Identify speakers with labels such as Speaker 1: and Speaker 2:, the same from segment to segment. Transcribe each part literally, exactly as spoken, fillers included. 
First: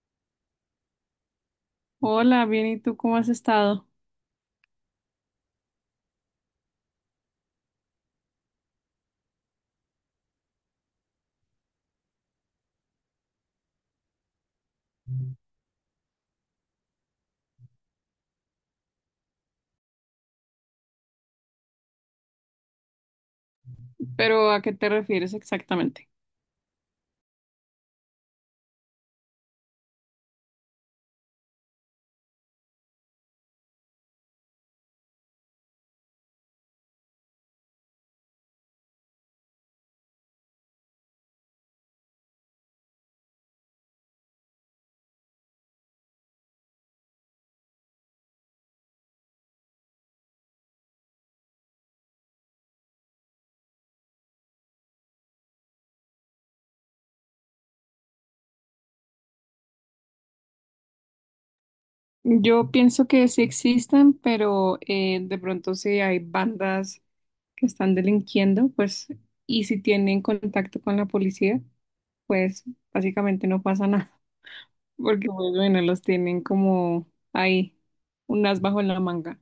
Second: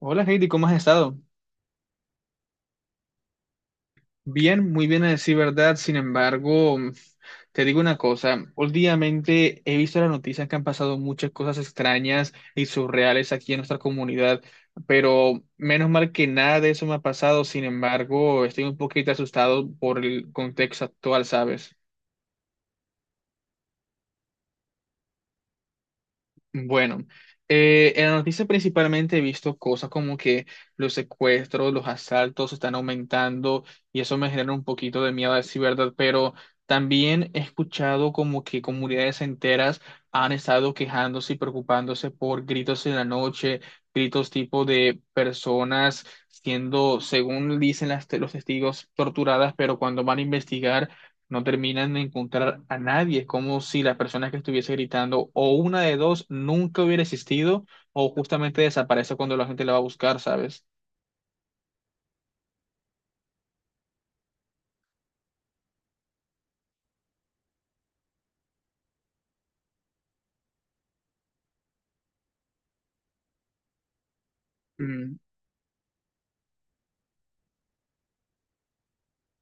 Speaker 1: Hola Heidi, ¿cómo has estado?
Speaker 2: Hola, bien, ¿y tú cómo has estado?
Speaker 1: Bien, muy bien a decir verdad. Sin embargo, te digo una cosa. Últimamente he visto las noticias que han pasado muchas cosas extrañas y surreales aquí en nuestra comunidad, pero menos mal que nada de eso me ha pasado. Sin embargo, estoy un poquito asustado por el contexto actual, ¿sabes?
Speaker 2: Pero ¿a qué te refieres exactamente?
Speaker 1: Bueno, eh, en la noticia principalmente he visto cosas como que los secuestros, los asaltos están aumentando y eso me genera un poquito de miedo a decir verdad, pero también he escuchado como que comunidades enteras han estado quejándose y preocupándose por gritos en la noche, gritos tipo de personas siendo, según dicen las te- los testigos, torturadas, pero cuando van a investigar no terminan de encontrar a nadie. Es como si la persona que estuviese gritando o una de dos nunca hubiera existido o justamente desaparece cuando la gente la va a buscar, ¿sabes?
Speaker 2: Yo pienso que sí existen, pero eh, de pronto si hay bandas que están delinquiendo, pues, y si tienen contacto con la policía, pues básicamente no pasa nada, porque pues, bueno, los tienen como ahí, un as bajo la manga.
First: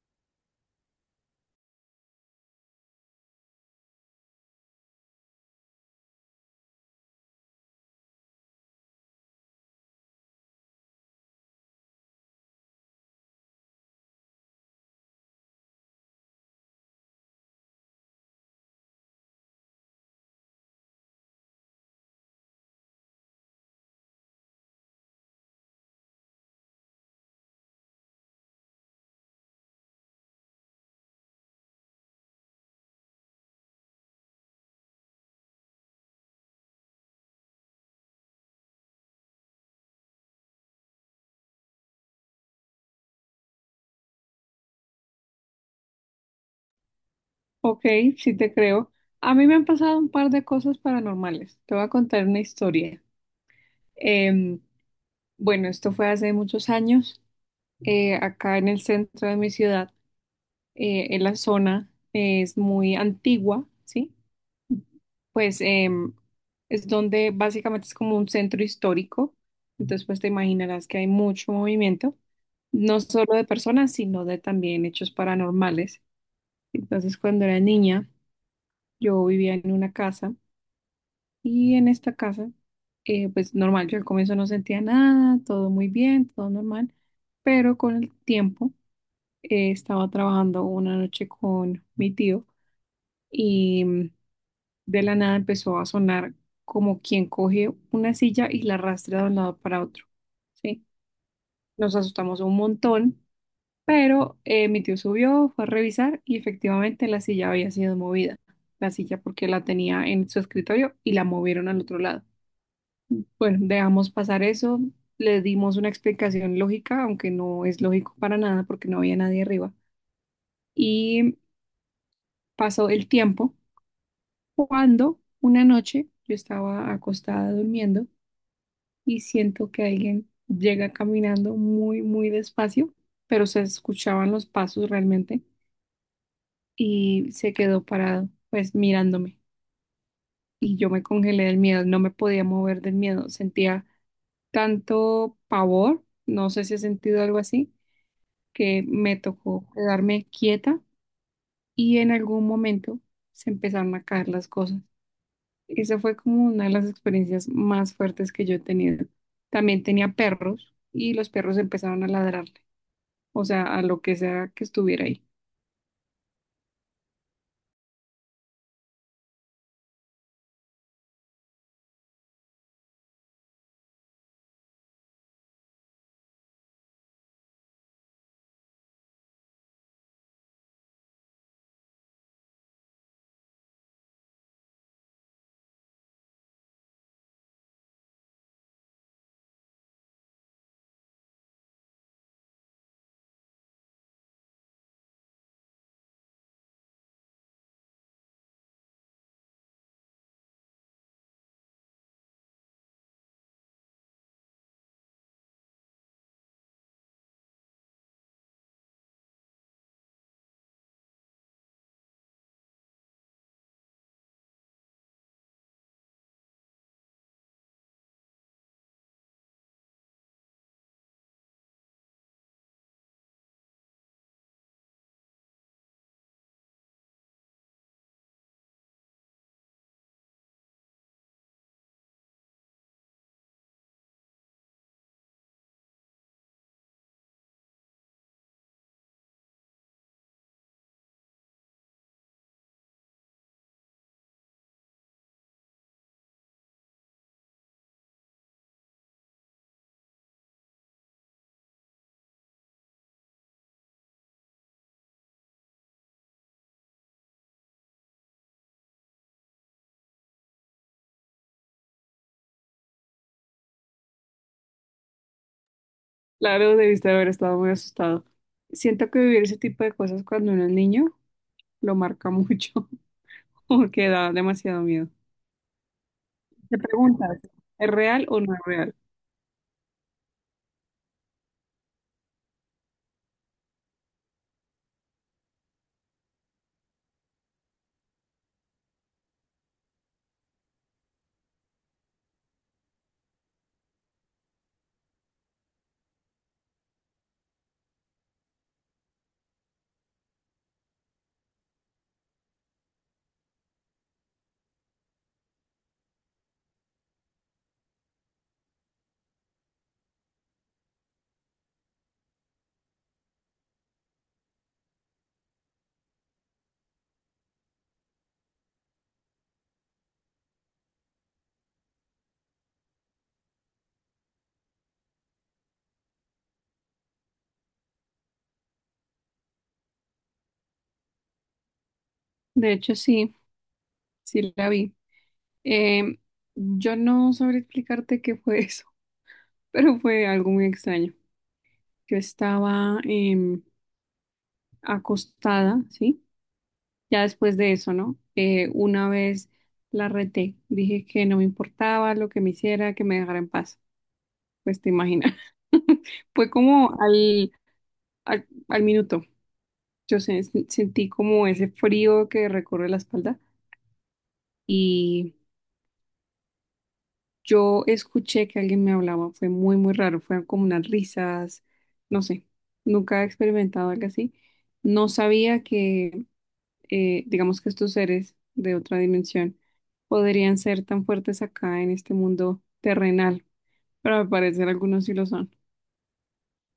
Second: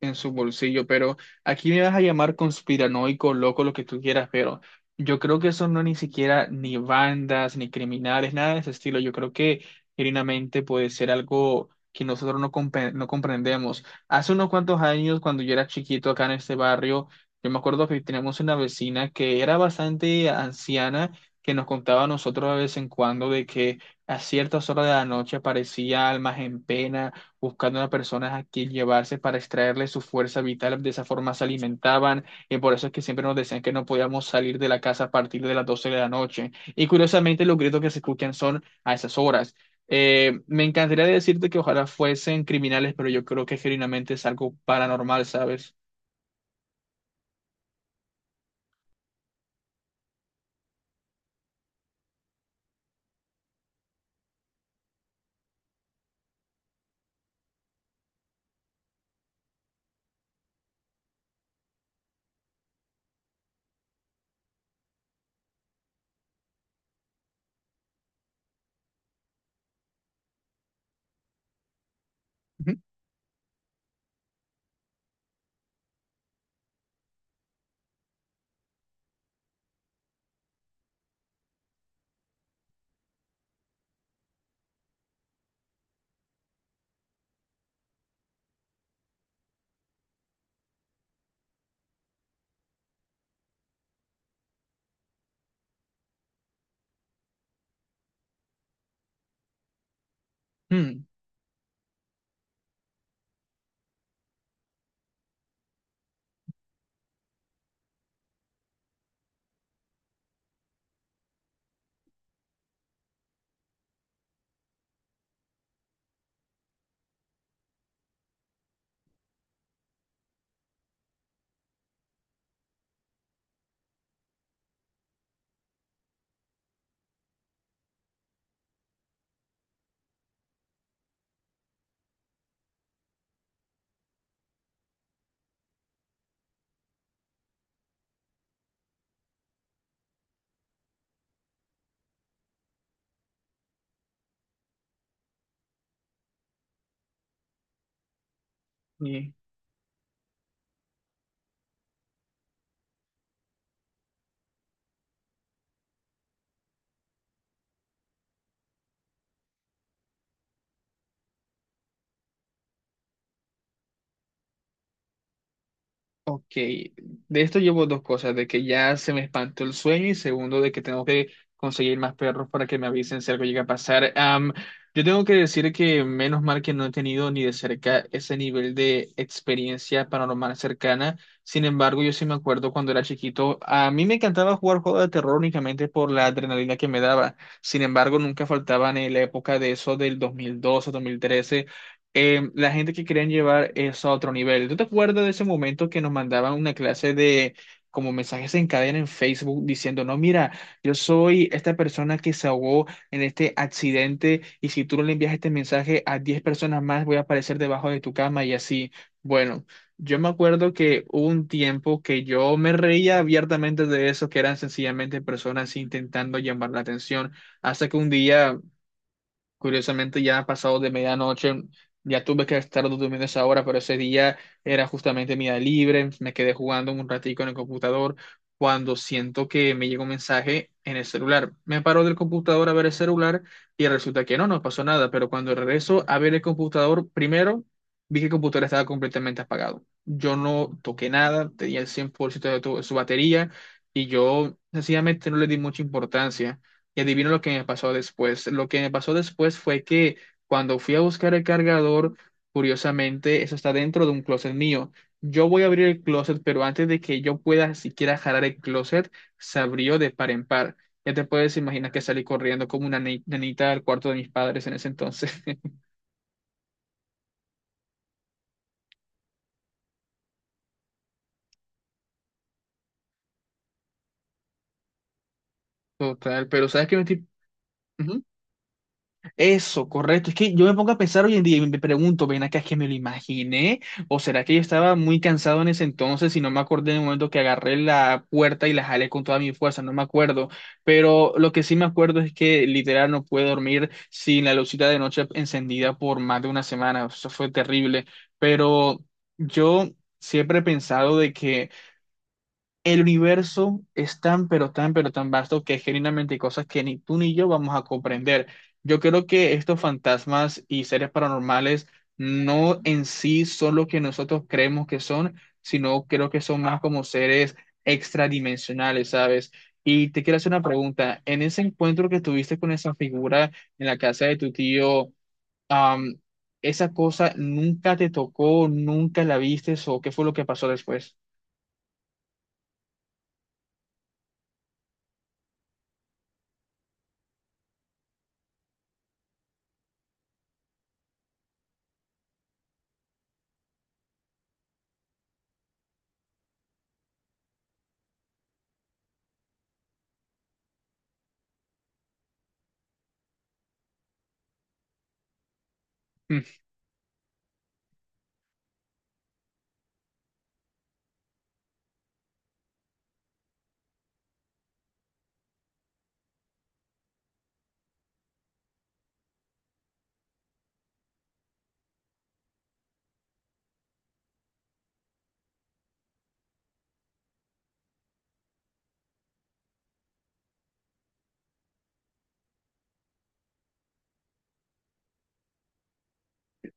Speaker 1: En su bolsillo, pero aquí me vas a llamar conspiranoico, loco, lo que tú quieras, pero yo creo que eso no ni siquiera ni bandas, ni criminales, nada de ese estilo. Yo creo que genuinamente puede ser algo que nosotros no, compre- no comprendemos. Hace unos cuantos años, cuando yo era chiquito acá en este barrio, yo me acuerdo que teníamos una vecina que era bastante anciana, que nos contaba a nosotros de vez en cuando de que a ciertas horas de la noche aparecía almas en pena buscando a personas a quien llevarse para extraerle su fuerza vital. De esa forma se alimentaban y por eso es que siempre nos decían que no podíamos salir de la casa a partir de las doce de la noche. Y curiosamente los gritos que se escuchan son a esas horas. Eh, me encantaría decirte que ojalá fuesen criminales, pero yo creo que genuinamente es algo paranormal, ¿sabes?
Speaker 2: Ok, sí te creo. A mí me han pasado un par de cosas paranormales. Te voy a contar una historia. Em, bueno, esto fue hace muchos años. Eh, acá en el centro de mi ciudad, eh, en la zona eh, es muy antigua, ¿sí? Pues em, es donde básicamente es como un centro histórico, entonces pues te imaginarás que hay mucho movimiento,
Speaker 1: Ujú.
Speaker 2: no solo de personas, sino de también hechos paranormales. Entonces cuando era niña, yo vivía en una casa y en esta casa, eh, pues normal, yo al comienzo no sentía nada, todo muy bien, todo normal, pero con el tiempo eh, estaba trabajando una noche con mi tío y mm, de la nada empezó a sonar como quien coge una silla y la arrastra de un lado para otro, ¿sí?
Speaker 1: Mm.
Speaker 2: Nos asustamos un montón, pero eh, mi tío subió, fue a revisar y efectivamente la silla había sido movida. La silla porque la tenía en su escritorio y la movieron al otro lado. Bueno, dejamos pasar eso, le dimos una explicación lógica, aunque no es lógico para nada porque no había nadie arriba. Y pasó el tiempo. Cuando una noche yo estaba acostada durmiendo y siento que alguien llega caminando muy, muy despacio, pero se escuchaban los pasos realmente y se quedó parado, pues mirándome. Y yo me congelé del miedo, no me podía mover del miedo, sentía tanto pavor, no sé si he sentido algo así, que me tocó quedarme quieta y en algún momento se empezaron a caer las cosas. Esa fue como una de las experiencias más fuertes que yo he tenido. También tenía perros y los perros empezaron a ladrarle, o sea, a lo que sea que estuviera ahí.
Speaker 1: Ok, de esto llevo dos cosas, de que ya se me espantó el sueño y segundo, de que tengo que conseguir más perros para que me avisen si algo llega a pasar. Am, yo tengo que decir que menos mal que no he tenido ni de cerca ese nivel de experiencia paranormal cercana. Sin embargo, yo sí me acuerdo cuando era chiquito, a mí me encantaba jugar juegos de terror únicamente por la adrenalina que me daba. Sin embargo, nunca faltaban en la época de eso del dos mil doce, dos mil trece, eh, la gente que querían llevar eso a otro nivel. ¿Tú te acuerdas de ese momento que nos mandaban una clase de como mensajes en cadena en Facebook diciendo, no, mira, yo soy esta persona que se ahogó en este accidente y si tú no le envías este mensaje a diez personas más voy a aparecer debajo de tu cama y así? Bueno, yo me acuerdo que hubo un tiempo que yo me reía abiertamente de eso, que eran sencillamente personas intentando llamar la atención, hasta que un día, curiosamente, ya ha pasado de medianoche, ya tuve que estar durmiendo esa hora, pero ese día era justamente mi día libre. Me quedé jugando un ratico en el computador cuando siento que me llegó un mensaje en el celular. Me paro del computador a ver el celular y resulta que no, no pasó nada. Pero cuando regreso a ver el computador, primero vi que el computador estaba completamente apagado. Yo no toqué nada, tenía el cien por ciento de tu- su batería y yo sencillamente no le di mucha importancia. Y adivino lo que me pasó después. Lo que me pasó después fue que cuando fui a buscar el cargador, curiosamente, eso está dentro de un closet mío. Yo voy a abrir el closet, pero antes de que yo pueda siquiera jalar el closet, se abrió de par en par. Ya te puedes imaginar que salí corriendo como una ni- nenita al cuarto de mis padres en ese entonces.
Speaker 2: Claro, debiste haber estado muy asustado. Siento que vivir ese tipo de cosas cuando uno es niño lo marca mucho, porque da demasiado miedo.
Speaker 1: Total, pero
Speaker 2: Te
Speaker 1: ¿sabes qué me estoy...
Speaker 2: preguntas, ¿es real o no es real?
Speaker 1: Eso, correcto. Es que yo me pongo a pensar hoy en día y me pregunto, ven acá, es que me lo imaginé, o será que yo estaba muy cansado en ese entonces y no me acordé del momento que agarré la puerta y la jalé con toda mi fuerza, no me acuerdo. Pero lo que sí me acuerdo es que literal no pude dormir sin la lucita de noche encendida por más de una semana, eso fue terrible. Pero yo siempre he pensado de que el universo es tan, pero tan, pero tan vasto que genuinamente hay cosas que ni tú ni yo vamos a comprender. Yo creo que estos fantasmas y seres paranormales no en sí son lo que nosotros creemos que son, sino creo que son más como seres extradimensionales, ¿sabes? Y te quiero hacer una pregunta. En ese encuentro que tuviste con esa figura en la casa de tu tío, am, ¿esa cosa nunca te tocó, nunca la viste o qué fue lo que pasó después?
Speaker 2: De hecho, sí, sí la vi. Em, yo no sabré explicarte qué fue eso, pero fue algo muy extraño. Yo estaba em, acostada, ¿sí? Ya después de eso, ¿no? Eh, una vez la reté, dije que no me importaba lo que me hiciera, que me dejara en paz. Pues te imaginas. Fue como al, al, al minuto. Yo se- Sentí como ese frío que recorre la espalda y yo escuché que alguien me hablaba. Fue muy, muy raro. Fueron como unas risas, no sé. Nunca he experimentado algo así. No sabía que eh, digamos que estos seres de otra dimensión podrían ser tan fuertes acá en este mundo terrenal, pero al parecer algunos sí lo son.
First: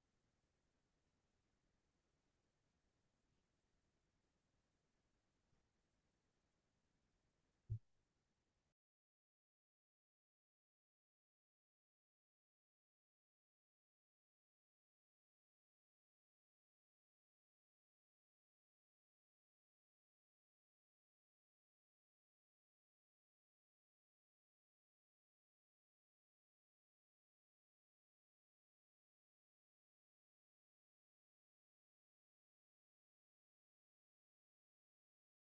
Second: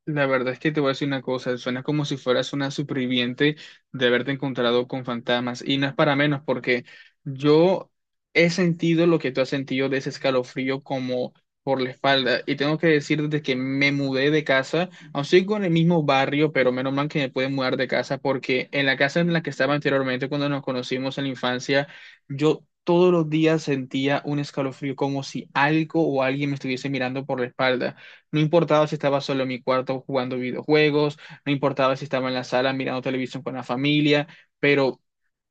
Speaker 1: La verdad es que te voy a decir una cosa, suena como si fueras una superviviente de haberte encontrado con fantasmas y no es para menos porque yo he sentido lo que tú has sentido de ese escalofrío como por la espalda y tengo que decir desde que me mudé de casa, aún sigo en el mismo barrio, pero menos mal que me pude mudar de casa porque en la casa en la que estaba anteriormente cuando nos conocimos en la infancia, yo todos los días sentía un escalofrío como si algo o alguien me estuviese mirando por la espalda. No importaba si estaba solo en mi cuarto jugando videojuegos, no importaba si estaba en la sala mirando televisión con la familia, pero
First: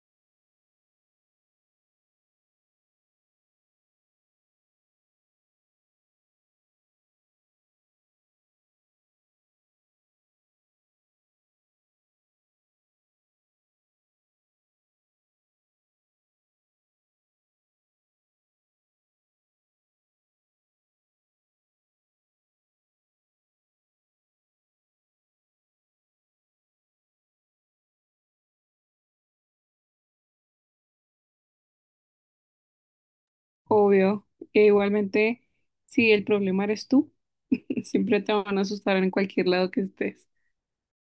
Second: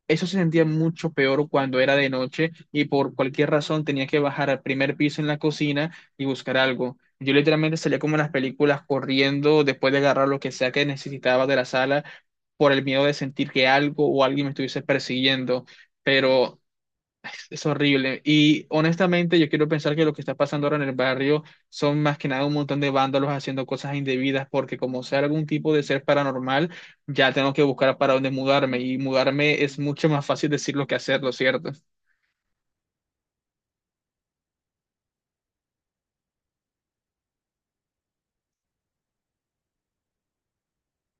Speaker 1: eso se sentía mucho peor cuando era de noche y por cualquier razón tenía que bajar al primer piso en la cocina y buscar algo. Yo literalmente salía como en las películas corriendo después de agarrar lo que sea que necesitaba de la sala por el miedo de sentir que algo o alguien me estuviese persiguiendo. Pero es horrible. Y honestamente, yo quiero pensar que lo que está pasando ahora en el barrio son más que nada un montón de vándalos haciendo cosas indebidas, porque como sea algún tipo de ser paranormal, ya tengo que buscar para dónde mudarme. Y mudarme es mucho más fácil decirlo que hacerlo, ¿cierto?
Speaker 2: Obvio, e igualmente, si el problema eres tú, siempre te van a asustar en cualquier lado que estés.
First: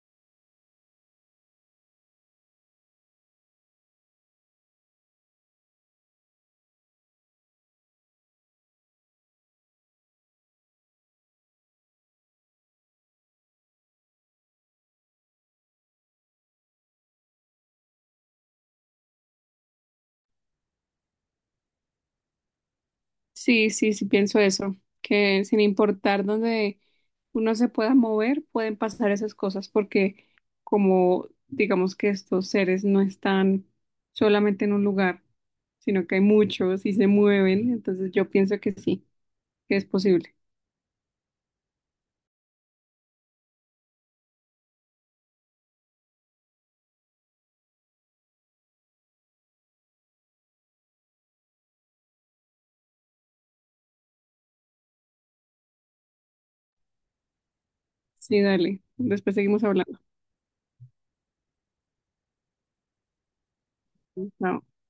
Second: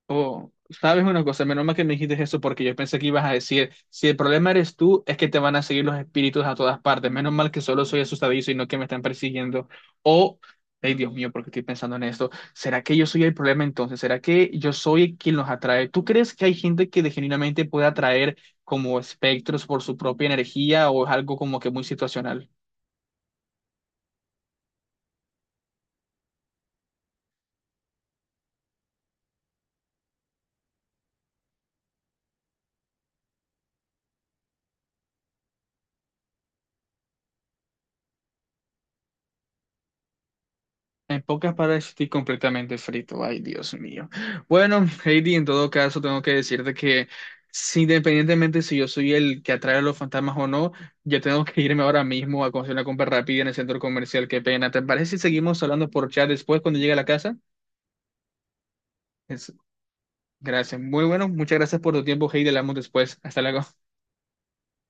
Speaker 1: Oh, sabes una cosa, menos mal que me dijiste eso porque yo pensé que ibas a decir, si el problema eres tú, es que te van a seguir los espíritus a todas partes. Menos mal que solo soy asustadizo y no que me están persiguiendo. O, ay Dios mío, porque estoy pensando en esto. ¿Será que yo soy el problema entonces? ¿Será que yo soy quien los atrae? ¿Tú crees que hay gente que de- genuinamente puede atraer como espectros por su propia energía o es algo como que muy situacional?
Speaker 2: Sí, sí, sí, pienso eso, que sin importar dónde uno se pueda mover, pueden pasar esas cosas, porque como digamos que estos seres no están solamente en un lugar, sino que hay muchos y se mueven, entonces yo pienso que sí, que es posible.
Speaker 1: En pocas palabras, estoy completamente frito. Ay, Dios mío. Bueno, Heidi, en todo caso, tengo que decirte que si, independientemente si yo soy el que atrae a los fantasmas o no, yo tengo que irme ahora mismo a conseguir una compra rápida en el centro comercial. Qué pena. ¿Te parece si seguimos hablando por chat después cuando llegue a la casa?
Speaker 2: Sí, dale, después
Speaker 1: Es-
Speaker 2: seguimos hablando.
Speaker 1: Gracias. Muy bueno. Muchas gracias por tu tiempo, Heidi. Hablamos después. Hasta luego.
Speaker 2: Chao.